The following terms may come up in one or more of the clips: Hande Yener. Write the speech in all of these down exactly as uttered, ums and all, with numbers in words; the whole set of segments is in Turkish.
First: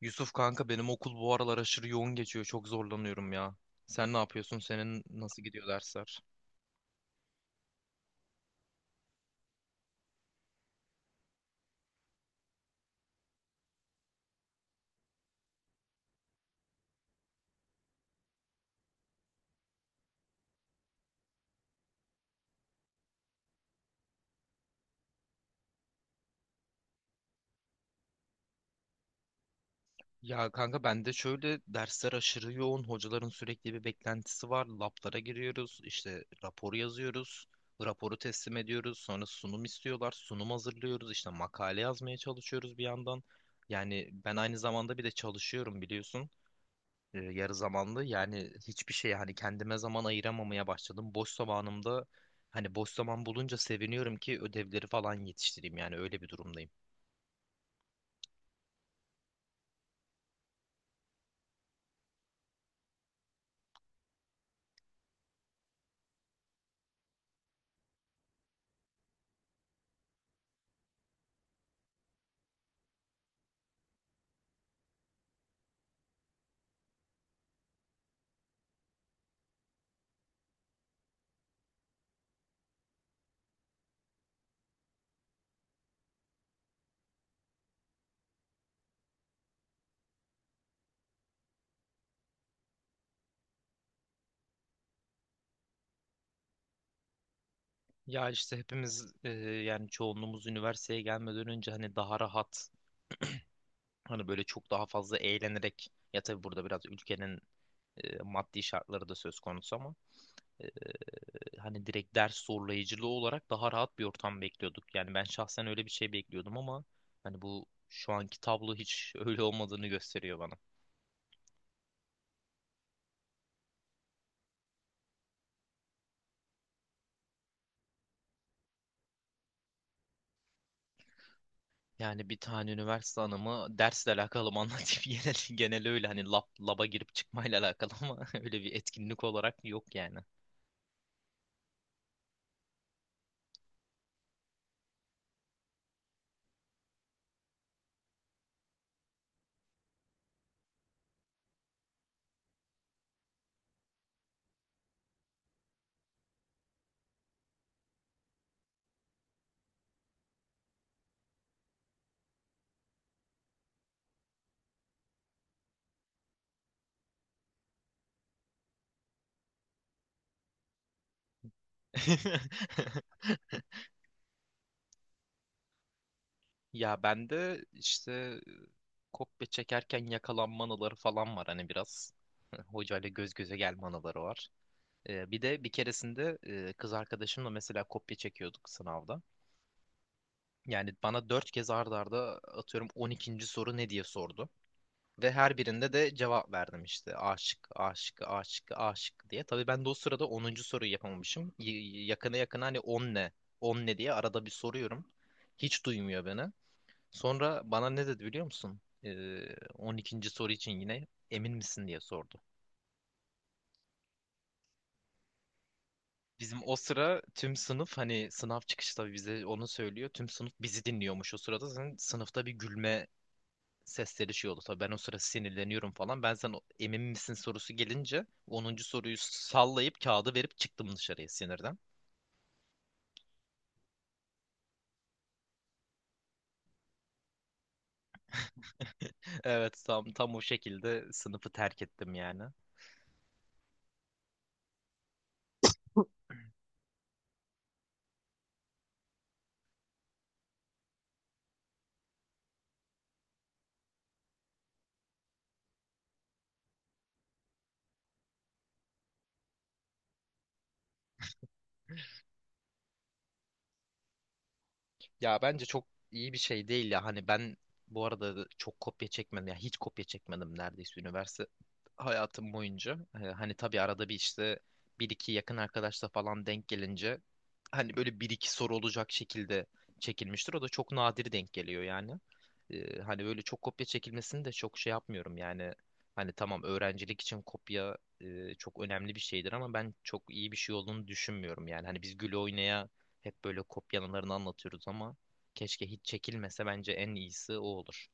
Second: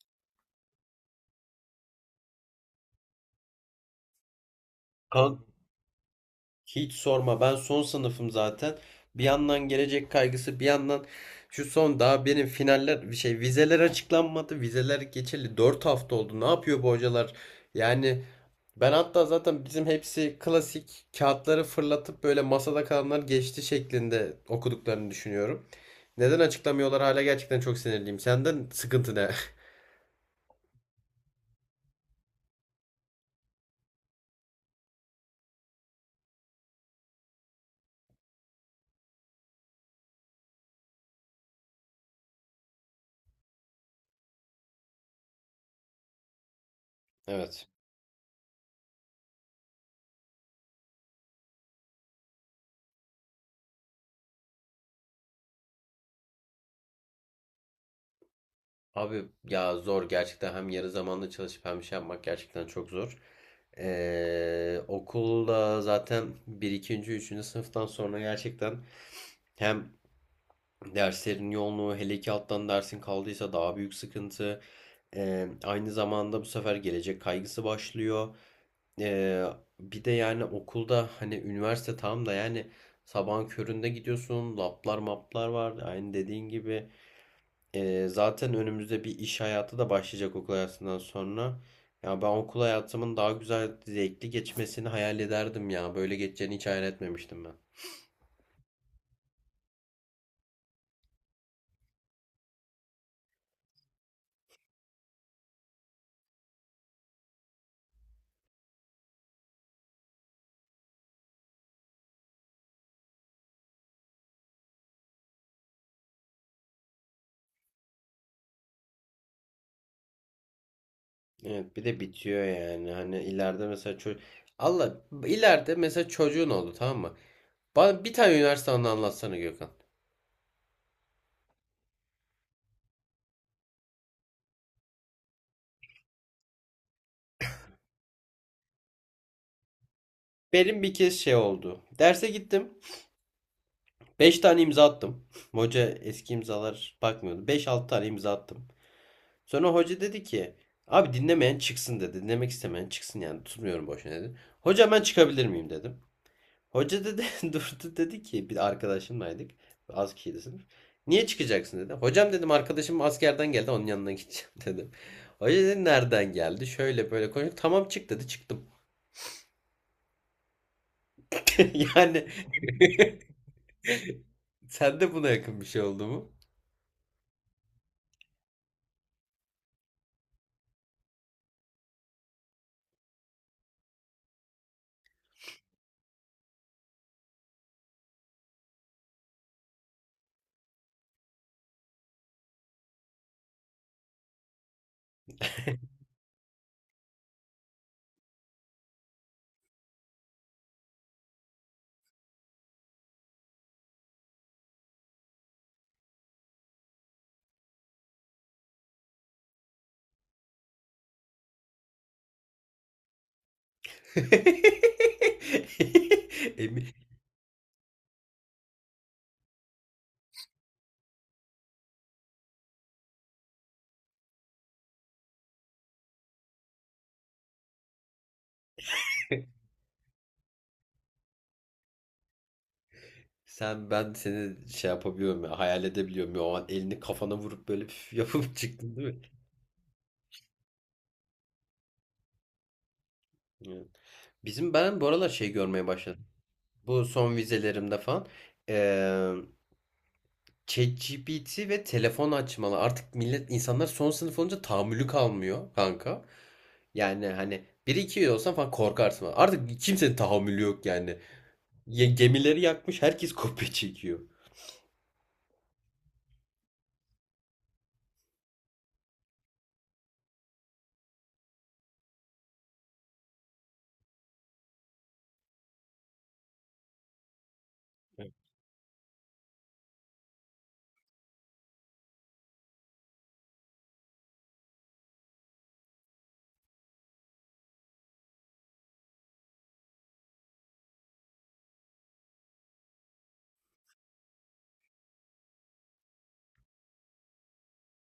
Yusuf kanka benim okul bu aralar aşırı yoğun geçiyor. Çok zorlanıyorum ya. Sen ne yapıyorsun? Senin Kan nasıl gidiyor dersler? hiç sorma, ben son sınıfım zaten. Bir yandan gelecek kaygısı, bir yandan şu son daha benim finaller bir şey, vizeler açıklanmadı. Vizeler geçeli dört hafta oldu. Ne yapıyor bu hocalar? Yani ben hatta zaten bizim hepsi klasik kağıtları fırlatıp böyle masada kalanlar geçti şeklinde okuduklarını düşünüyorum. Neden açıklamıyorlar hala, gerçekten çok sinirliyim. Senden sıkıntı ne? Ya kanka ben de şöyle dersler aşırı yoğun. Hocaların sürekli bir beklentisi var. Lablara giriyoruz. İşte raporu yazıyoruz. Raporu teslim ediyoruz. Sonra sunum istiyorlar. Sunum hazırlıyoruz. İşte makale yazmaya çalışıyoruz bir yandan. Yani ben aynı zamanda bir de çalışıyorum biliyorsun. E, yarı Evet. zamanlı. Yani hiçbir şey hani kendime zaman ayıramamaya başladım. Boş zamanımda hani boş zaman bulunca seviniyorum ki ödevleri falan yetiştireyim. Yani öyle bir durumdayım. Abi ya zor gerçekten, hem yarı zamanlı çalışıp hem şey yapmak gerçekten çok zor. Ee, okulda zaten bir ikinci üçüncü sınıftan sonra gerçekten hem derslerin yoğunluğu, hele ki alttan dersin kaldıysa daha büyük sıkıntı. Ee, aynı zamanda bu sefer gelecek kaygısı başlıyor. Ee, Bir de yani okulda hani üniversite tam da yani sabahın köründe gidiyorsun, lablar maplar var aynı dediğin gibi. Ee, zaten önümüzde bir iş hayatı da başlayacak okul hayatından sonra. Ya ben okul hayatımın daha güzel, zevkli geçmesini hayal ederdim ya. Böyle geçeceğini hiç hayal etmemiştim ben. Ya işte hepimiz e, yani çoğunluğumuz üniversiteye gelmeden önce hani daha rahat hani böyle çok daha fazla eğlenerek ya tabii burada biraz ülkenin e, maddi şartları da söz konusu ama e, hani direkt ders zorlayıcılığı olarak daha rahat bir ortam bekliyorduk. Yani ben şahsen öyle bir şey bekliyordum ama hani bu şu anki tablo hiç öyle olmadığını gösteriyor bana. Evet, bir de bitiyor yani. Hani ileride mesela çocuk... Allah ileride mesela çocuğun oldu, tamam mı? Bana bir tane üniversite anı anlatsana Gökhan. Yani bir tane üniversite anımı dersle alakalı mı anlatayım genel, genel öyle hani lab, laba girip çıkmayla alakalı ama öyle bir etkinlik olarak yok yani. Benim bir kez şey oldu. Derse gittim, beş tane imza attım. Hoca eski imzalar bakmıyordu. Beş altı tane imza attım. Sonra hoca dedi ki, abi dinlemeyen çıksın dedi. Dinlemek istemeyen çıksın, yani tutmuyorum boşuna dedi. Hocam ben çıkabilir miyim dedim. Hoca dedi durdu, dedi ki, bir arkadaşımlaydık. Az kişiydi sınıf. Niye çıkacaksın dedi. Hocam dedim, arkadaşım askerden geldi, onun yanına gideceğim dedim. Hoca dedi nereden geldi? Şöyle böyle konuştuk. Tamam çık dedi, çıktım. Yani sen de buna yakın bir şey oldu mu? Ya ben de işte kopya çekerken yakalanma anıları falan var hani biraz. Hocayla göz göze gelme anıları var. Ee, bir de bir keresinde e, kız arkadaşımla mesela kopya çekiyorduk sınavda. Yani bana dört kez ard arda atıyorum on ikinci soru ne diye sordu. Ve her birinde de cevap verdim işte aşık, aşık, aşık, aşık diye. Tabii ben de o sırada onuncu soruyu yapamamışım. Y- y- yakına yakına hani on ne, on ne diye arada bir soruyorum. Hiç duymuyor beni. Sonra bana ne dedi biliyor musun? Ee, on ikinci soru için yine emin misin diye sordu. Bizim o Emin. sıra tüm sınıf hani sınav çıkışı tabii bize onu söylüyor. Tüm sınıf bizi dinliyormuş o sırada. Zaten sınıfta bir gülme sesleri şey oldu. Tabii ben o sıra sinirleniyorum falan. Ben sen o- emin misin sorusu gelince onuncu soruyu sallayıp kağıdı verip çıktım dışarıya sinirden. Sen, ben seni şey yapabiliyorum ya, hayal edebiliyorum ya, o an elini kafana vurup böyle püf yapıp çıktın değil mi? Evet tam tam o şekilde sınıfı terk ettim yani. Evet. Bizim ben bu aralar şey görmeye başladım. Bu son vizelerimde falan eee ChatGPT ve telefon açmalı. Artık millet, insanlar son sınıf olunca tahammülü kalmıyor kanka. Yani hani bir iki olsan falan korkarsın. Artık kimsenin tahammülü yok yani. Ye- gemileri yakmış, herkes kopya çekiyor. Ya bence çok iyi bir şey değil ya. Hani ben bu arada çok kopya çekmedim. Ya hiç kopya çekmedim neredeyse üniversite hayatım boyunca. Ee, hani tabii arada bir işte bir iki yakın arkadaşla falan denk gelince hani böyle bir iki soru olacak şekilde çekilmiştir. O da çok nadir denk geliyor yani. Ee, hani böyle çok kopya çekilmesini de çok şey yapmıyorum yani. Hani tamam öğrencilik için kopya e, çok önemli bir şeydir ama ben çok iyi bir şey olduğunu düşünmüyorum yani. Hani biz gül oynaya hep böyle kopyalarını anlatıyoruz ama keşke hiç çekilmese bence en iyisi o olur.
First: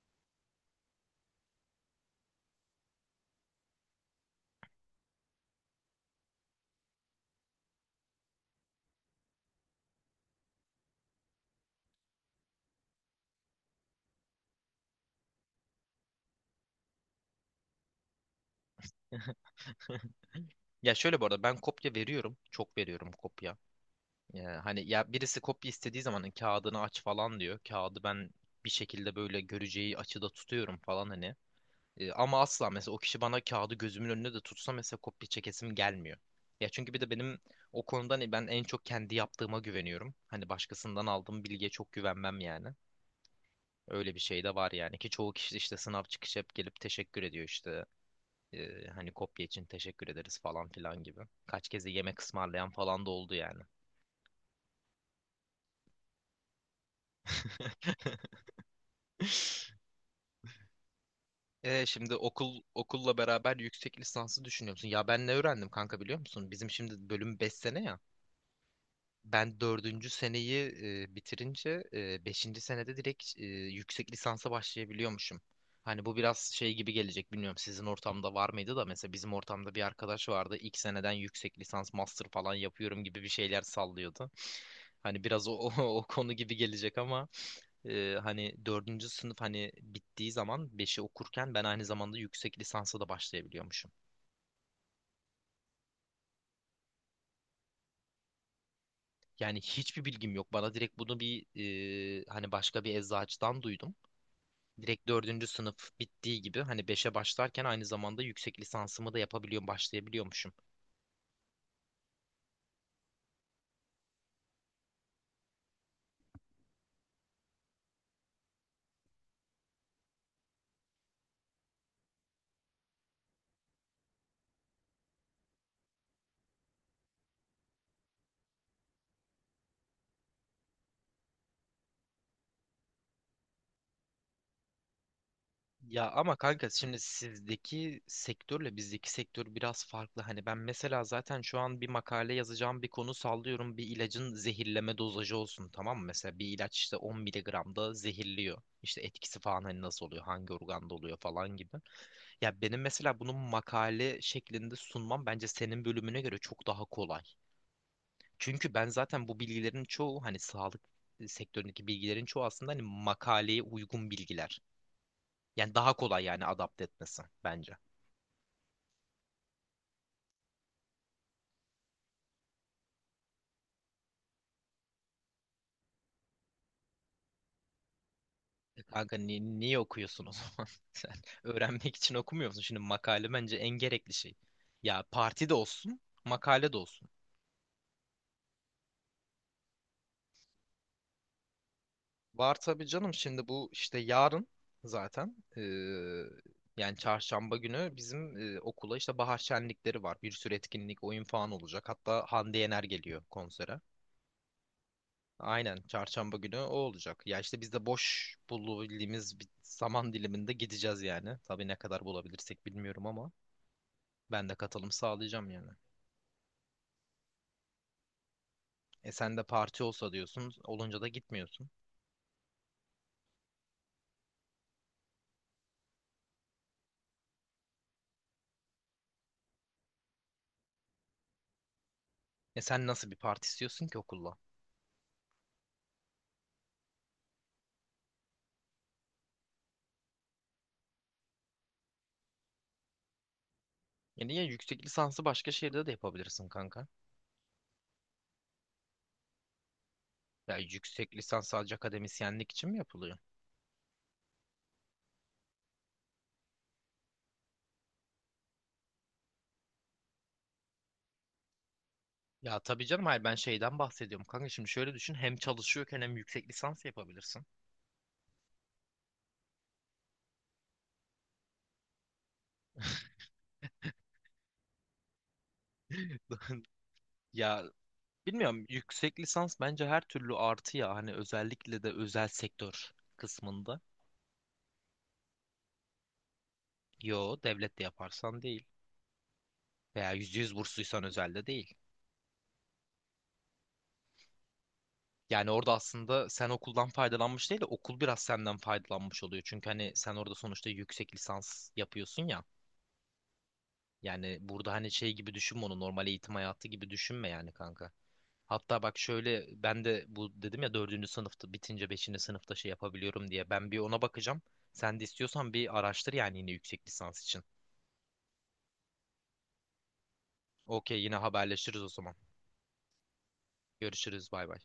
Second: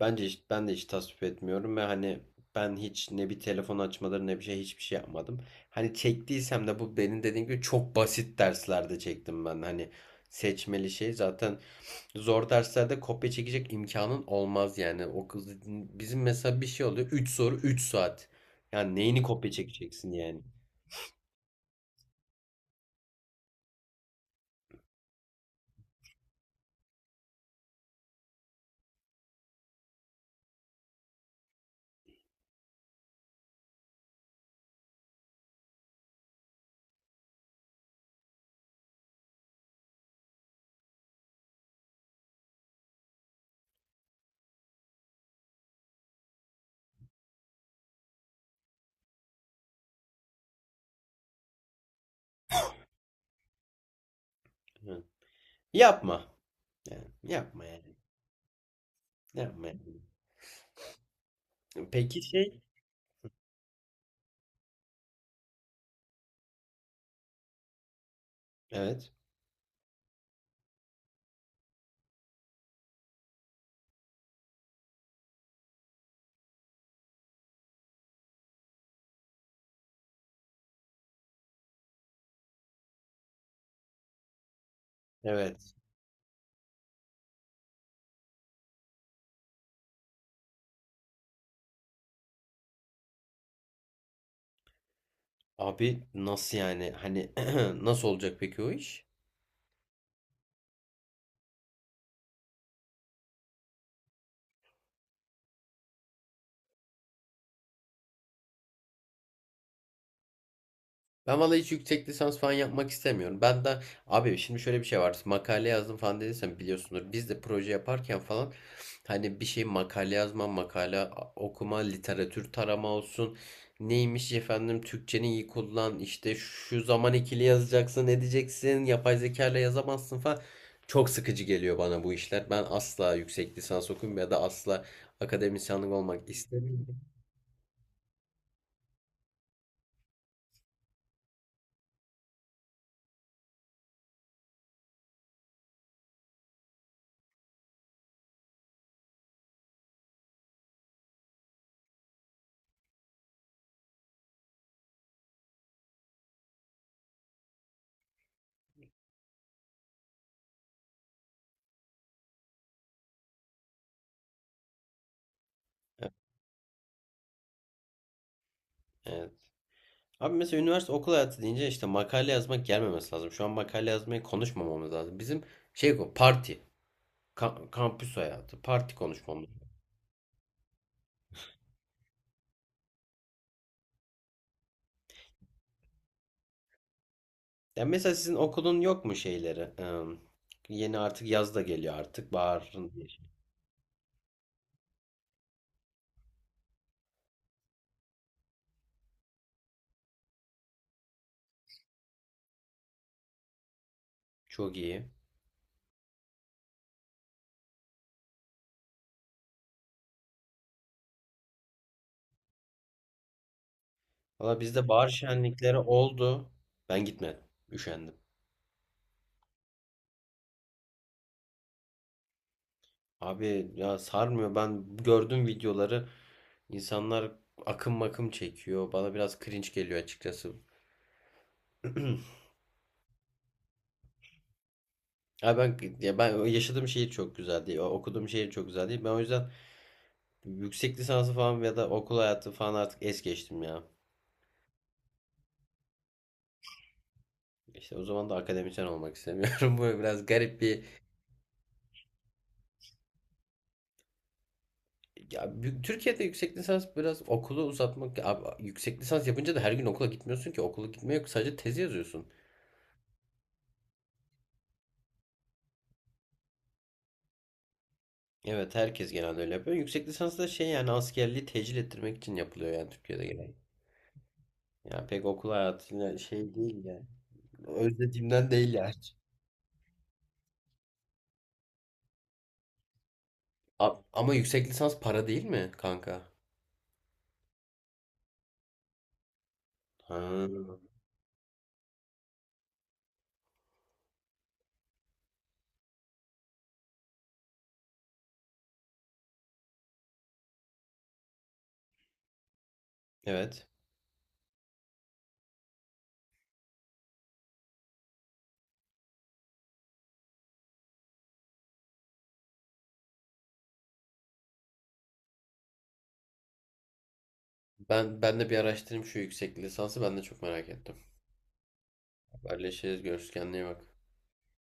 Bence hiç, ben de hiç tasvip etmiyorum ve hani ben hiç ne bir telefon açmaları ne bir şey, hiçbir şey yapmadım. Hani çektiysem de bu benim dediğim gibi çok basit derslerde çektim ben. Hani seçmeli şey zaten, zor derslerde kopya çekecek imkanın olmaz yani. O kız, bizim mesela bir şey oluyor, üç soru üç saat. Yani neyini kopya çekeceksin yani? Ya şöyle bu arada ben kopya veriyorum. Çok veriyorum kopya. Ee, hani ya birisi kopya istediği zaman kağıdını aç falan diyor. Kağıdı ben bir şekilde böyle göreceği açıda tutuyorum falan hani. Ee, ama asla mesela o kişi bana kağıdı gözümün önüne de tutsa mesela kopya çekesim gelmiyor. Ya çünkü bir de benim o konuda hani ben en çok kendi yaptığıma güveniyorum. Hani başkasından aldığım bilgiye çok güvenmem yani. Öyle bir şey de var yani ki çoğu kişi işte sınav çıkışı hep gelip teşekkür ediyor işte. Ee, hani kopya için teşekkür ederiz falan filan gibi. Kaç kez de yemek ısmarlayan falan da oldu yani. Hı. Yapma. Yani yapma yani. Yapma yani. Ee, şimdi Peki şey, okul okulla beraber yüksek lisansı düşünüyor musun? Ya ben ne öğrendim kanka biliyor musun? Bizim şimdi bölüm beş sene ya. evet. Ben dördüncü seneyi e, bitirince e, beşinci senede direkt e, yüksek lisansa başlayabiliyormuşum. Hani bu biraz şey gibi gelecek bilmiyorum sizin ortamda var mıydı da mesela bizim ortamda bir arkadaş vardı ilk seneden yüksek lisans master falan yapıyorum gibi bir şeyler sallıyordu. Hani biraz o, Evet. o, o konu gibi gelecek ama e, hani dördüncü sınıf hani bittiği zaman beşi okurken ben aynı zamanda yüksek lisansa da başlayabiliyormuşum. Abi nasıl yani? Hani nasıl olacak peki o iş? Yani hiçbir bilgim yok. Bana direkt bunu bir e, hani başka bir eczacıdan duydum. Direkt dördüncü sınıf bittiği gibi hani beşe başlarken aynı zamanda yüksek lisansımı da yapabiliyorum, başlayabiliyormuşum. Ben vallahi hiç yüksek lisans falan yapmak istemiyorum. Ben de, abi şimdi şöyle bir şey var. Makale yazdım falan dediysen biliyorsunuz. Biz de proje yaparken falan hani bir şey, makale yazma, makale okuma, literatür tarama olsun. Neymiş efendim Türkçeni iyi kullan işte, şu zaman ikili yazacaksın edeceksin, yapay zeka ile yazamazsın falan. Çok sıkıcı geliyor bana bu işler. Ben asla yüksek lisans okuyayım ya da asla akademisyenlik Ya olmak ama kanka şimdi istemiyorum. sizdeki sektörle bizdeki sektör biraz farklı. Hani ben mesela zaten şu an bir makale yazacağım bir konu sallıyorum. Bir ilacın zehirleme dozajı olsun tamam mı? Mesela bir ilaç işte on miligramda zehirliyor. İşte etkisi falan hani nasıl oluyor, hangi organda oluyor falan gibi. Ya benim mesela bunun makale şeklinde sunmam bence senin bölümüne göre çok daha kolay. Çünkü ben zaten bu bilgilerin çoğu hani sağlık sektöründeki bilgilerin çoğu aslında hani makaleye uygun bilgiler. Yani daha kolay yani adapte etmesi bence. Evet. Abi mesela üniversite okul hayatı deyince işte makale yazmak gelmemesi lazım. Şu an makale yazmayı konuşmamamız lazım. Bizim şey, bu parti, ka- kampüs hayatı, E parti kanka ni- konuşmamız. niye okuyorsun o zaman? Sen öğrenmek için okumuyor musun? Şimdi makale bence en gerekli şey. Ya parti de olsun, makale de olsun. Yani mesela sizin okulun yok mu şeyleri? Eee, yeni artık yaz da geliyor artık. Var tabii Baharın canım şimdi bu işte yarın zaten eee, yani çarşamba günü bizim eee, okula işte bahar şenlikleri var. Bir sürü etkinlik, oyun falan olacak. Hatta Hande Yener geliyor konsere. çok iyi. Aynen çarşamba günü o olacak. Ya işte biz de boş bulabildiğimiz bir zaman diliminde gideceğiz yani. Tabii ne kadar bulabilirsek bilmiyorum ama ben de Valla bizde katılım bahar sağlayacağım yani. şenlikleri oldu. Ben gitmedim. Üşendim. E sen de parti olsa diyorsun, olunca da gitmiyorsun. Abi ya sarmıyor. Ben gördüm videoları. İnsanlar akım makım çekiyor. Bana biraz cringe geliyor açıkçası. E sen nasıl bir parti istiyorsun ki okulla? Ya ben ya ben yaşadığım şehir çok güzel değil. o- Okuduğum şehir çok güzel değil. Ben o yüzden yüksek lisansı falan ya da okul hayatı falan artık es geçtim ya. Yani ya yüksek lisansı başka şehirde de yapabilirsin kanka. İşte o zaman da akademisyen olmak istemiyorum. Bu biraz Ya garip bir, yüksek lisans sadece akademisyenlik için mi yapılıyor? ya bu- Türkiye'de yüksek lisans biraz okulu uzatmak. Abi yüksek lisans yapınca da her gün okula gitmiyorsun ki. Okula gitme yok. Sadece tezi yazıyorsun. Ya tabii canım hayır ben şeyden bahsediyorum kanka. Şimdi şöyle düşün hem çalışıyorken hem yüksek lisans yapabilirsin. Evet, herkes genelde öyle yapıyor. Yüksek lisans da şey yani askerliği tecil ettirmek için yapılıyor yani Türkiye'de genelde. Yani pek okul hayatıyla şey değil yani. Ya Özlediğimden bilmiyorum değil yani. yüksek lisans bence her türlü artı ya hani özellikle de özel sektör kısmında. A- ama yüksek lisans para değil mi kanka? Yo devlet de yaparsan değil veya yüzde Ha. yüz bursluysan özelde değil. Yani orada aslında sen okuldan faydalanmış değil de okul biraz senden faydalanmış oluyor. Çünkü hani sen orada sonuçta yüksek lisans yapıyorsun ya. Evet. Yani burada hani şey gibi düşünme onu normal eğitim hayatı gibi düşünme yani kanka. Hatta bak şöyle ben de bu dedim ya dördüncü sınıfta bitince beşinci sınıfta şey yapabiliyorum diye. Ben bir ona bakacağım. Sen de istiyorsan bir araştır yani yine yüksek lisans için. Ben ben de bir araştırayım şu yüksek lisansı, ben de çok merak Okey ettim. yine haberleşiriz o zaman. Haberleşiriz, görüşürüz, kendine iyi bak. Görüşürüz bay bay.